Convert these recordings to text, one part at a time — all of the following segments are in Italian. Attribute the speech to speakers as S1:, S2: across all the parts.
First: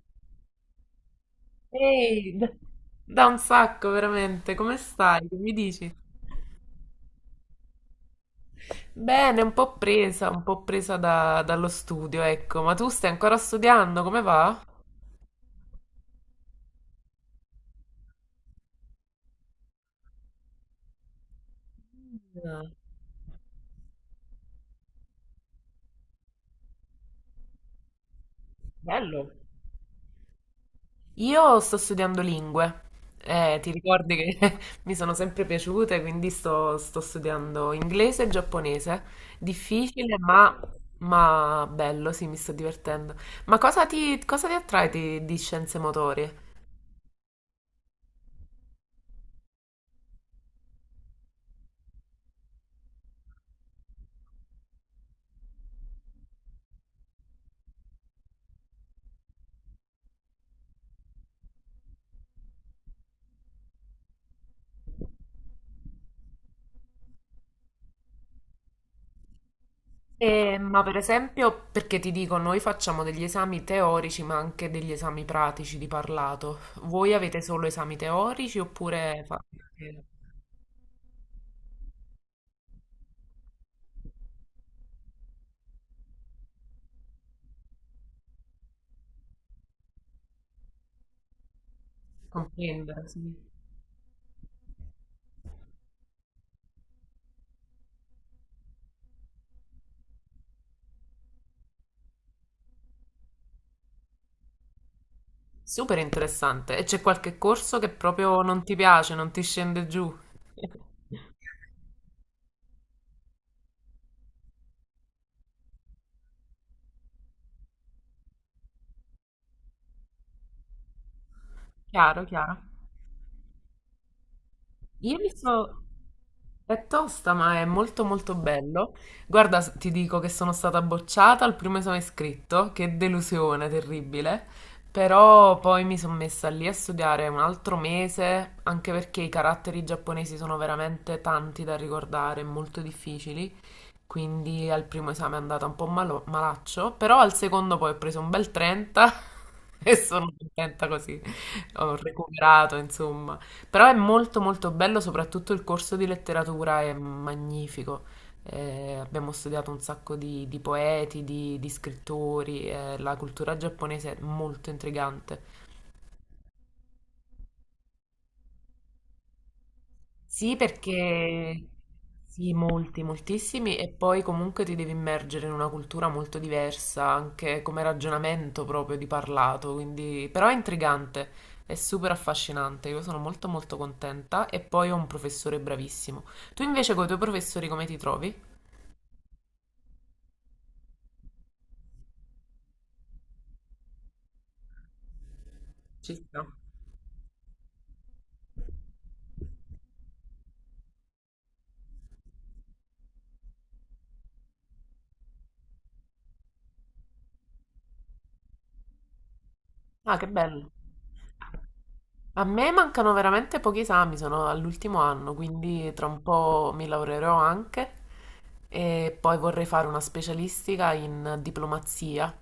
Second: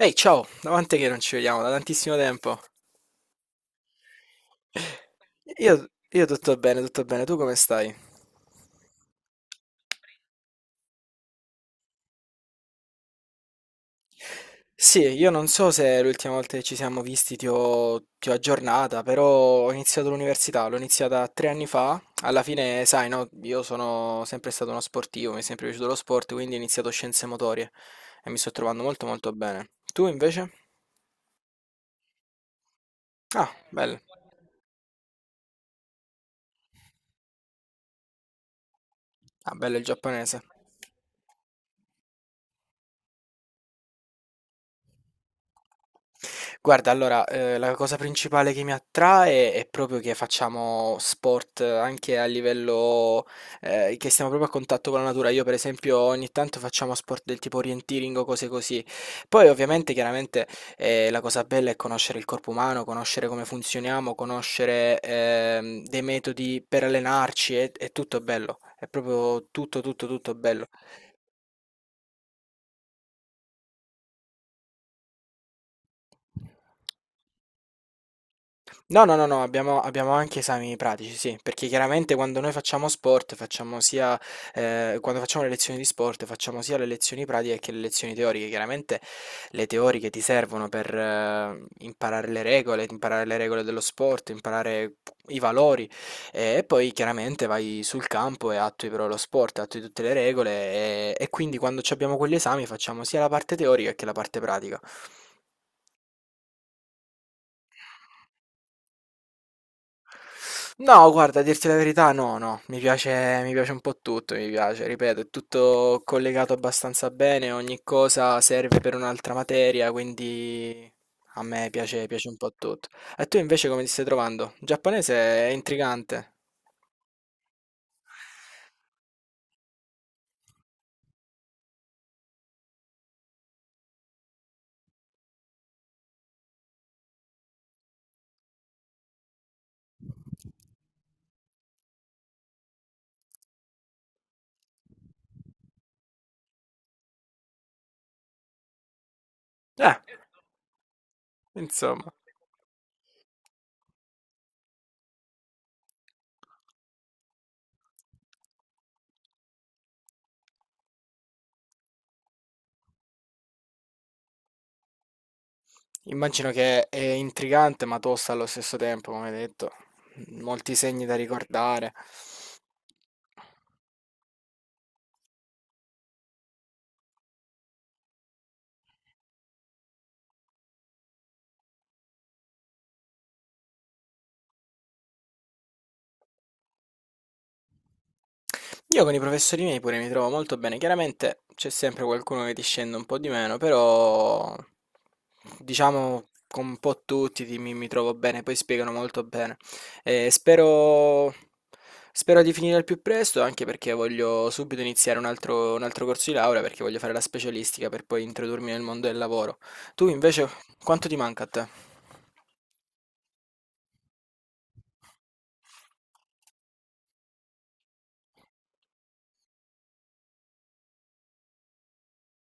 S1: Ehi, ciao, davanti che non ci vediamo da tantissimo
S2: Ehi,
S1: tempo.
S2: da un sacco veramente, come stai? Che mi
S1: Io,
S2: dici?
S1: io tutto bene, tu come stai?
S2: Bene, un po' presa, dallo studio, ecco, ma tu stai ancora studiando, come va?
S1: Sì, io non so se l'ultima volta che ci siamo visti ti ho aggiornata, però ho iniziato l'università, l'ho iniziata 3 anni fa. Alla
S2: Ah,
S1: fine, sai, no, io sono sempre stato uno sportivo, mi è sempre piaciuto lo sport, quindi ho iniziato scienze motorie e mi sto trovando molto
S2: bello.
S1: molto bene. Tu invece?
S2: Io sto studiando lingue.
S1: Ah,
S2: Ti
S1: bello.
S2: ricordi che mi sono sempre piaciute, quindi sto studiando inglese e giapponese,
S1: Ah, bello il
S2: difficile
S1: giapponese.
S2: ma bello, sì, mi sto divertendo. Ma cosa ti attrae di scienze motorie?
S1: Guarda, allora, la cosa principale che mi attrae è proprio che facciamo sport anche a livello che stiamo proprio a contatto con la natura. Io per esempio ogni tanto facciamo sport del tipo orienteering o cose così. Poi ovviamente chiaramente, la cosa bella è conoscere il corpo umano, conoscere come funzioniamo, conoscere, dei metodi per allenarci, è tutto bello. È proprio tutto, tutto, tutto bello.
S2: Ma per esempio, perché ti dico, noi facciamo degli esami teorici, ma anche degli esami pratici di parlato. Voi avete solo esami teorici
S1: No, no,
S2: oppure
S1: no, no,
S2: fate
S1: abbiamo,
S2: anche
S1: abbiamo anche esami pratici, sì, perché chiaramente quando noi facciamo sport, quando facciamo le lezioni di sport, facciamo sia le lezioni pratiche che le lezioni teoriche. Chiaramente le teoriche ti servono per,
S2: comprendere? Sì.
S1: imparare le regole dello sport, imparare i valori e poi chiaramente vai sul campo e attui però lo sport, attui tutte le regole e quindi quando ci abbiamo quegli esami facciamo sia la parte teorica che la parte pratica.
S2: Super interessante. E c'è qualche corso che proprio non ti piace, non ti scende giù?
S1: No, guarda, a dirti la verità, no, no, mi piace un po' tutto, mi piace, ripeto, è tutto collegato abbastanza bene, ogni cosa serve per un'altra materia, quindi a me piace,
S2: Chiaro,
S1: piace un po'
S2: chiaro.
S1: tutto. E tu invece come ti stai trovando? Il giapponese
S2: Io mi
S1: è
S2: sto...
S1: intrigante.
S2: È tosta, ma è molto molto bello. Guarda, ti dico che sono stata bocciata al primo esame scritto, che delusione terribile, però poi mi sono messa lì a studiare un altro mese, anche perché i caratteri giapponesi sono veramente tanti da ricordare, molto difficili, quindi al primo esame è andata un po' malaccio, però al secondo poi ho preso un bel 30
S1: Eh,
S2: e sono contenta così, ho
S1: insomma,
S2: recuperato insomma. Però è molto molto bello, soprattutto il corso di letteratura è magnifico. Abbiamo studiato un sacco di poeti, di scrittori. La cultura giapponese è molto intrigante.
S1: immagino che è intrigante ma tosta allo stesso tempo, come hai detto,
S2: Sì,
S1: molti segni da
S2: perché
S1: ricordare.
S2: sì, molti, moltissimi, e poi comunque ti devi immergere in una cultura molto diversa, anche come ragionamento proprio di parlato, quindi però è intrigante, è super affascinante, io sono molto molto contenta e poi ho un professore bravissimo. Tu invece con i tuoi professori come ti trovi?
S1: Io con i professori miei pure mi trovo molto bene. Chiaramente c'è sempre qualcuno che ti scende un po' di meno, però
S2: Ci
S1: diciamo
S2: sta.
S1: con un po' tutti mi trovo bene, poi spiegano molto bene. E spero di finire al più presto, anche perché voglio subito iniziare un altro corso di laurea, perché voglio fare la specialistica per poi introdurmi nel mondo del lavoro. Tu
S2: Ah, che
S1: invece,
S2: bello.
S1: quanto ti manca a te?
S2: A me mancano veramente pochi esami, sono all'ultimo anno, quindi tra un po' mi laureerò anche e poi vorrei fare una specialistica in diplomazia.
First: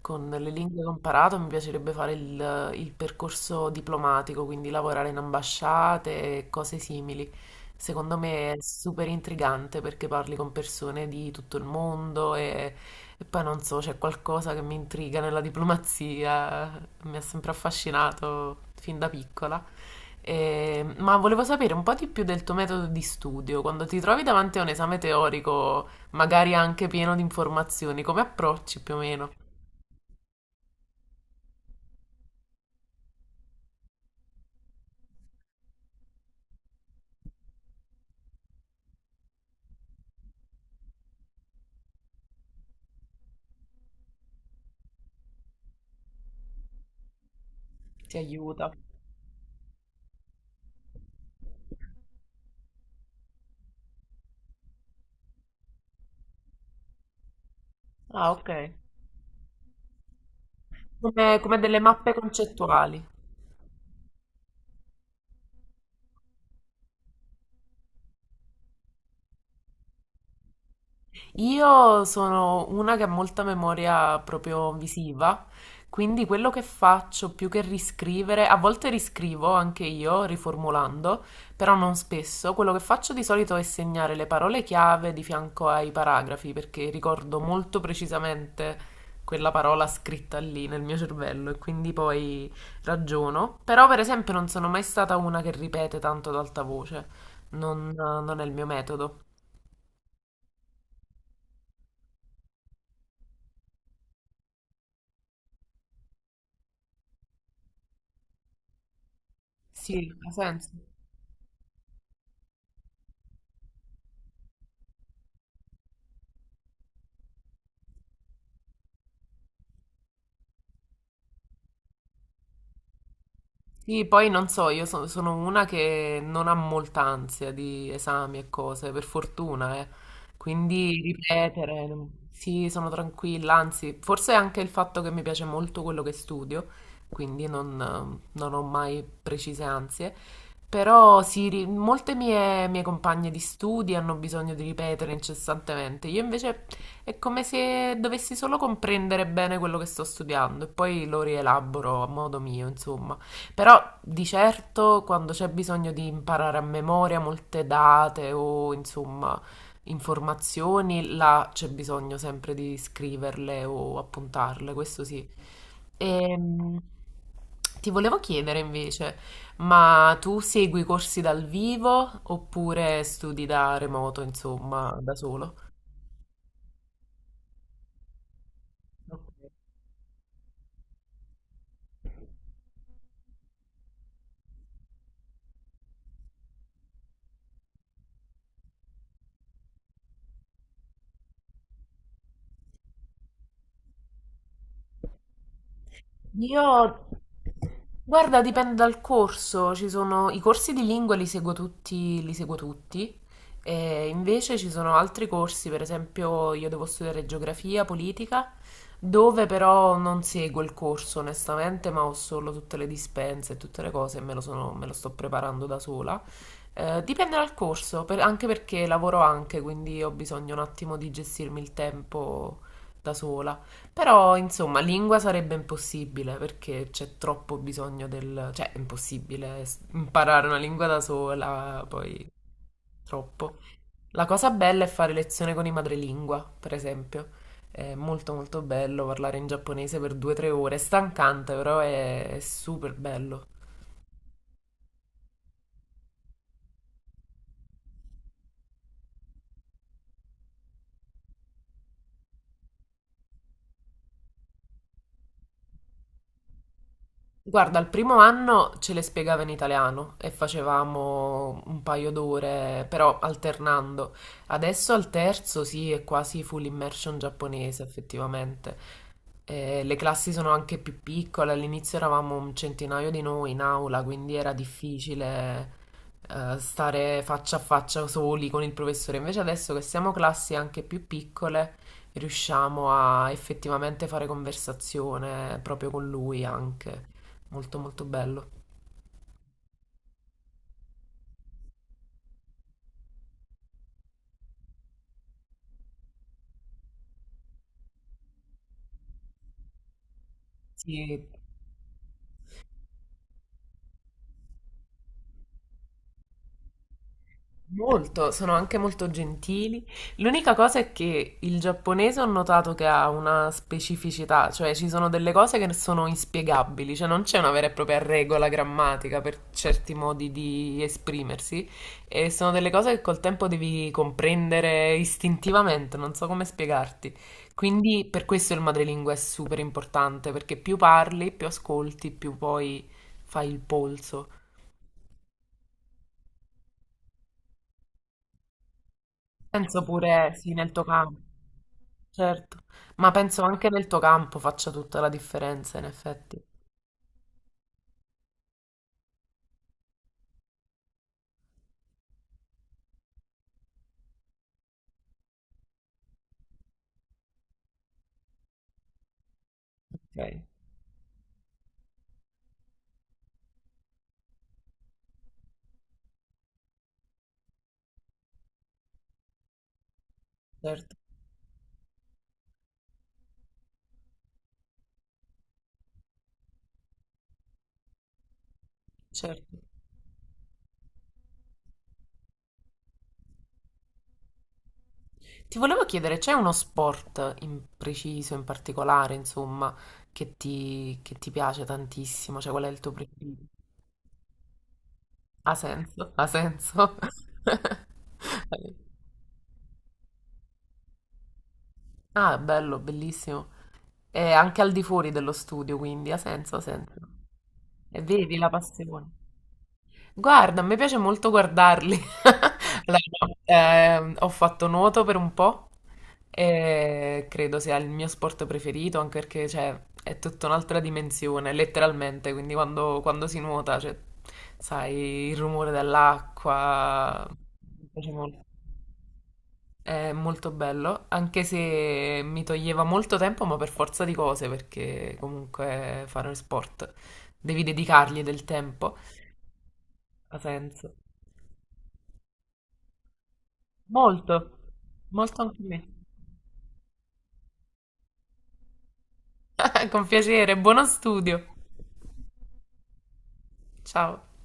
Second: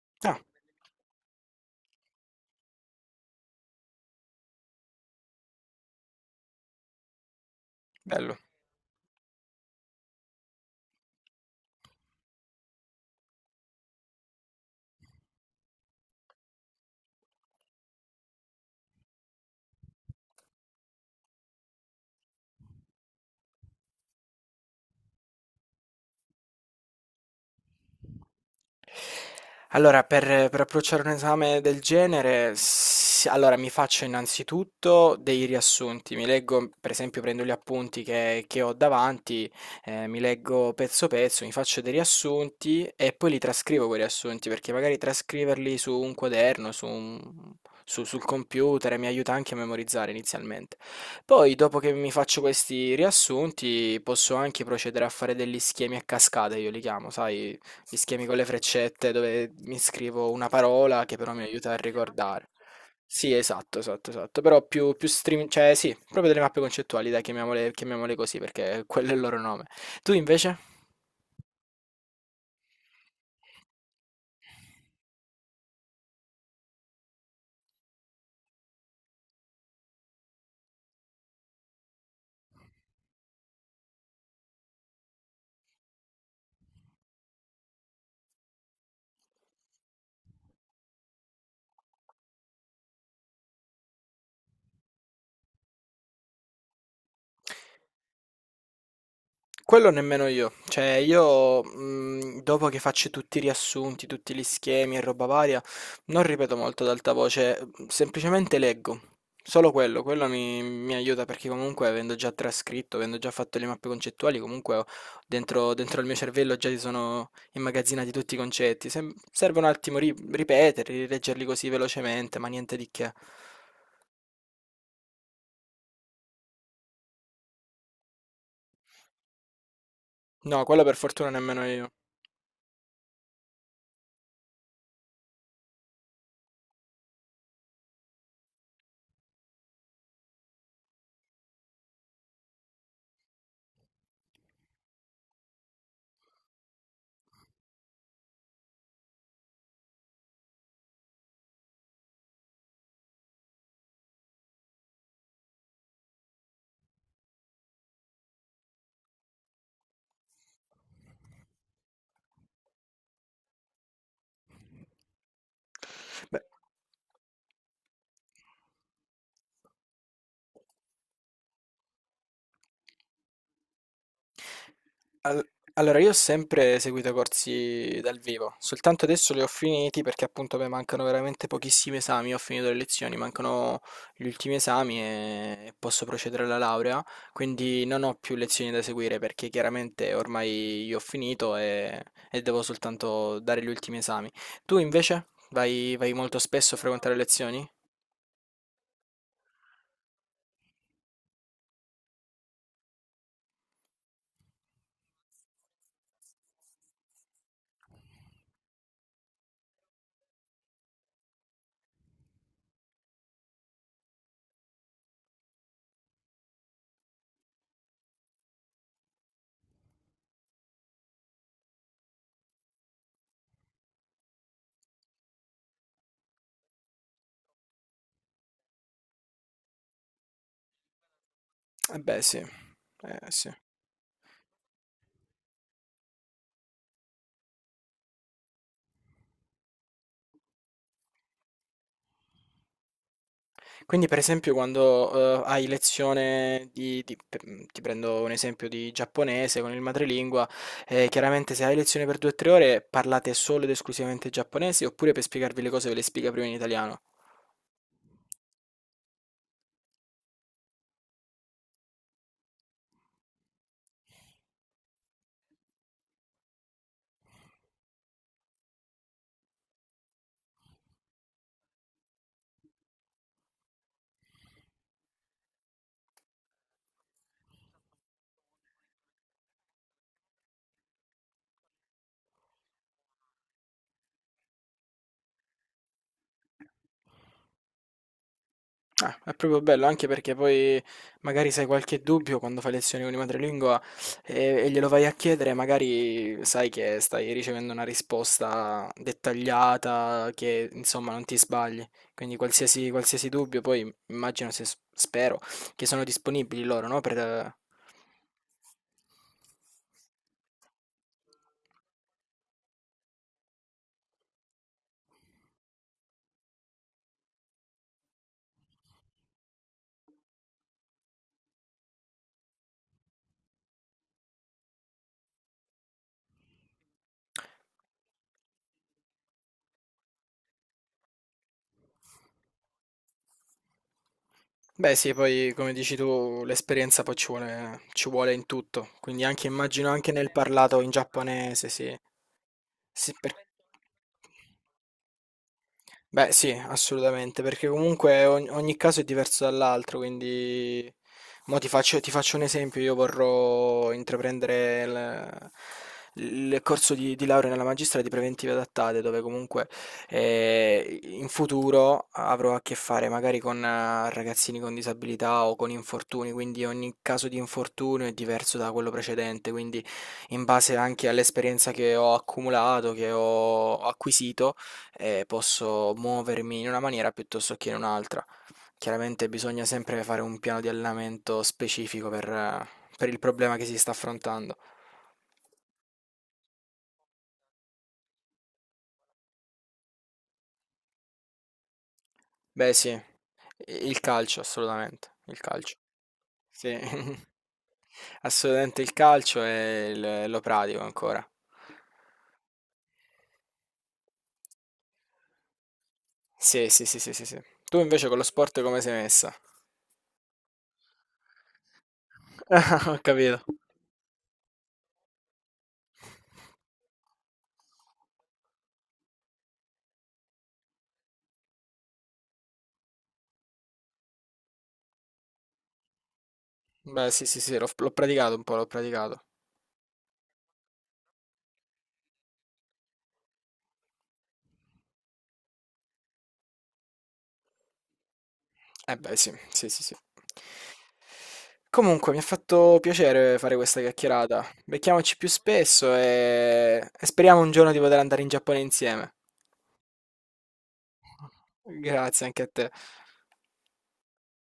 S2: Con
S1: Ah,
S2: le lingue che ho imparato mi piacerebbe fare il percorso diplomatico, quindi lavorare in ambasciate e cose simili. Secondo
S1: bello.
S2: me è super intrigante perché parli con persone di tutto il mondo e poi non so, c'è qualcosa che mi intriga nella diplomazia, mi ha sempre affascinato fin da piccola. Ma volevo sapere un po' di più del tuo metodo di studio. Quando ti trovi davanti a un esame teorico, magari anche pieno di informazioni, come approcci più o meno?
S1: Allora, per approcciare un esame del genere, s allora mi faccio innanzitutto dei riassunti, mi leggo per esempio prendo gli appunti che ho davanti, mi leggo pezzo pezzo, mi faccio dei riassunti e poi li trascrivo quei riassunti, perché magari trascriverli su un quaderno, su un su
S2: Ti
S1: sul
S2: aiuta.
S1: computer mi aiuta anche a memorizzare inizialmente. Poi dopo che mi faccio questi riassunti, posso anche procedere a fare degli schemi a cascata io li chiamo, sai gli schemi
S2: Ah,
S1: con le
S2: ok.
S1: freccette dove mi scrivo una parola che però
S2: Come,
S1: mi
S2: come
S1: aiuta a
S2: delle mappe
S1: ricordare.
S2: concettuali.
S1: Sì, esatto, esatto, esatto. Però più stream, cioè sì, proprio delle mappe concettuali, dai, chiamiamole così perché quello è il loro nome. Tu invece?
S2: Io sono una che ha molta memoria proprio visiva, quindi quello che faccio più che riscrivere, a volte riscrivo anche io riformulando, però non spesso. Quello che faccio di solito è segnare le parole chiave di fianco ai paragrafi, perché ricordo molto precisamente quella parola scritta lì nel mio cervello e quindi poi ragiono. Però per esempio non sono mai stata una che ripete tanto ad alta voce, non è il mio metodo.
S1: Quello nemmeno io. Cioè io, dopo che faccio tutti i riassunti, tutti gli schemi e roba varia, non ripeto molto ad alta voce, semplicemente leggo. Solo quello,
S2: Sì,
S1: quello
S2: ha
S1: mi
S2: senso.
S1: mi aiuta perché comunque avendo già trascritto, avendo già fatto le mappe concettuali, comunque ho dentro dentro il mio cervello già si sono immagazzinati tutti i concetti. Sem serve un attimo ri ripeterli, rileggerli così velocemente, ma niente di che.
S2: Sì, poi non so, sono una che non ha molta ansia di esami e cose, per fortuna, eh.
S1: No, quello per
S2: Quindi
S1: fortuna nemmeno
S2: ripetere,
S1: io.
S2: sì, sono tranquilla, anzi, forse è anche il fatto che mi piace molto quello che studio, quindi non, non ho mai precise ansie. Però sì, molte mie compagne di studi hanno bisogno di ripetere incessantemente. Io invece è come se dovessi solo comprendere bene quello che sto studiando e poi lo rielaboro a modo mio, insomma. Però di certo quando c'è bisogno di imparare a memoria molte date o insomma informazioni, là c'è bisogno sempre di scriverle o appuntarle, questo sì.
S1: Beh.
S2: Ehm, Ti volevo chiedere invece, ma tu segui corsi dal vivo oppure studi da remoto, insomma, da
S1: Al-
S2: solo?
S1: Allora, io ho sempre seguito corsi dal vivo, soltanto adesso li ho finiti perché appunto mi mancano veramente pochissimi esami, ho finito le lezioni, mancano gli ultimi esami e posso procedere alla laurea, quindi non ho più lezioni da seguire perché chiaramente ormai io ho finito e devo soltanto dare gli ultimi esami. Tu invece vai molto spesso a
S2: Io,
S1: frequentare lezioni?
S2: Guarda, dipende dal corso. Ci sono i corsi di lingua, li seguo tutti, li seguo tutti. E invece ci sono altri corsi. Per esempio, io devo studiare geografia, politica, dove però non seguo il corso, onestamente, ma ho solo tutte le dispense e tutte le cose e me lo sto preparando da sola. Dipende dal corso, anche perché lavoro anche, quindi ho bisogno un attimo di gestirmi il tempo da sola. Però, insomma, lingua sarebbe impossibile perché c'è troppo bisogno del... cioè, è impossibile imparare una lingua da sola,
S1: Eh beh,
S2: poi
S1: sì, eh sì.
S2: troppo. La cosa bella è fare lezione con i madrelingua, per esempio. È molto molto bello parlare in giapponese per due o tre ore, è stancante, però è super bello.
S1: Quindi, per esempio, quando hai lezione ti prendo un esempio di giapponese con il madrelingua, chiaramente se hai lezione per 2 3 ore parlate solo ed esclusivamente giapponese oppure per spiegarvi le cose ve le spiega prima in italiano?
S2: Guarda, il primo anno ce le spiegava in italiano e facevamo un paio d'ore, però alternando. Adesso al terzo sì, è quasi full immersion giapponese, effettivamente. Le classi sono anche più piccole, all'inizio eravamo un centinaio di noi in aula, quindi era difficile stare faccia a faccia soli con il professore. Invece adesso che siamo classi anche più piccole, riusciamo a effettivamente fare conversazione proprio con lui anche. Molto molto bello.
S1: Ah, è proprio bello, anche perché poi magari se hai qualche dubbio quando fai lezioni con i madrelingua e, e glielo vai a chiedere, magari sai che stai ricevendo una risposta dettagliata, che insomma non
S2: Sì,
S1: ti sbagli. Quindi qualsiasi dubbio, poi immagino se spero che sono disponibili loro, no? Per.
S2: molto, sono anche molto gentili. L'unica cosa è che il giapponese ho notato che ha una specificità, cioè ci sono delle cose che sono inspiegabili, cioè non c'è una vera e propria regola grammatica per certi modi di esprimersi e sono delle cose che col tempo devi comprendere istintivamente, non so come spiegarti. Quindi per questo il madrelingua è super importante, perché più parli, più ascolti, più poi fai il polso.
S1: Beh sì, poi come dici tu, l'esperienza poi ci vuole in tutto, quindi anche
S2: Penso
S1: immagino anche nel
S2: pure, sì, nel
S1: parlato
S2: tuo
S1: in
S2: campo,
S1: giapponese, sì.
S2: certo, ma
S1: Sì.
S2: penso anche nel tuo campo faccia tutta la differenza, in
S1: Beh,
S2: effetti.
S1: sì, assolutamente, perché comunque ogni caso è diverso dall'altro, quindi mo ti faccio un esempio, io vorrò intraprendere il corso di laurea nella magistrale di preventive adattate, dove comunque
S2: Ok,
S1: in futuro avrò a che fare magari con ragazzini con disabilità o con infortuni, quindi ogni caso di infortunio è diverso da quello precedente, quindi in base
S2: certo,
S1: anche all'esperienza che ho accumulato, che ho acquisito, e posso muovermi in una maniera piuttosto che in un'altra. Chiaramente
S2: certo.
S1: bisogna sempre fare un piano di allenamento specifico per il problema che si sta affrontando.
S2: Ti volevo chiedere, c'è uno sport in preciso, in particolare, insomma, che ti piace tantissimo? Cioè, qual è
S1: Beh,
S2: il tuo
S1: sì,
S2: preferito?
S1: il calcio, assolutamente, il
S2: Ha
S1: calcio.
S2: senso? Ha
S1: Sì,
S2: senso?
S1: assolutamente il calcio e lo pratico ancora.
S2: Ah, bello, bellissimo. E anche al di fuori dello studio, quindi ha senso, ha
S1: Sì, sì, sì,
S2: senso.
S1: sì, sì, sì. Tu
S2: E
S1: invece con lo
S2: vedi la
S1: sport come sei
S2: passione.
S1: messa?
S2: Guarda, a me piace molto guardarli.
S1: Ho
S2: Allora, no,
S1: capito.
S2: ho fatto nuoto per un po' e credo sia il mio sport preferito, anche perché cioè, è tutta un'altra dimensione, letteralmente. Quindi quando, quando si nuota, cioè, sai, il rumore
S1: Beh, sì,
S2: dell'acqua,
S1: sì, sì, l'ho
S2: mi
S1: l'ho
S2: piace
S1: praticato un
S2: molto.
S1: po', l'ho praticato.
S2: È molto bello, anche se mi toglieva molto tempo, ma per forza di cose, perché comunque fare sport devi dedicargli del
S1: Eh
S2: tempo,
S1: beh, sì, sì, sì, sì.
S2: ha senso.
S1: Comunque, mi ha fatto piacere fare questa chiacchierata.
S2: Molto,
S1: Becchiamoci più
S2: molto anche a me.
S1: spesso e speriamo un giorno di poter andare in Giappone insieme.
S2: Con piacere, buono studio.
S1: Grazie anche a te.
S2: Ciao.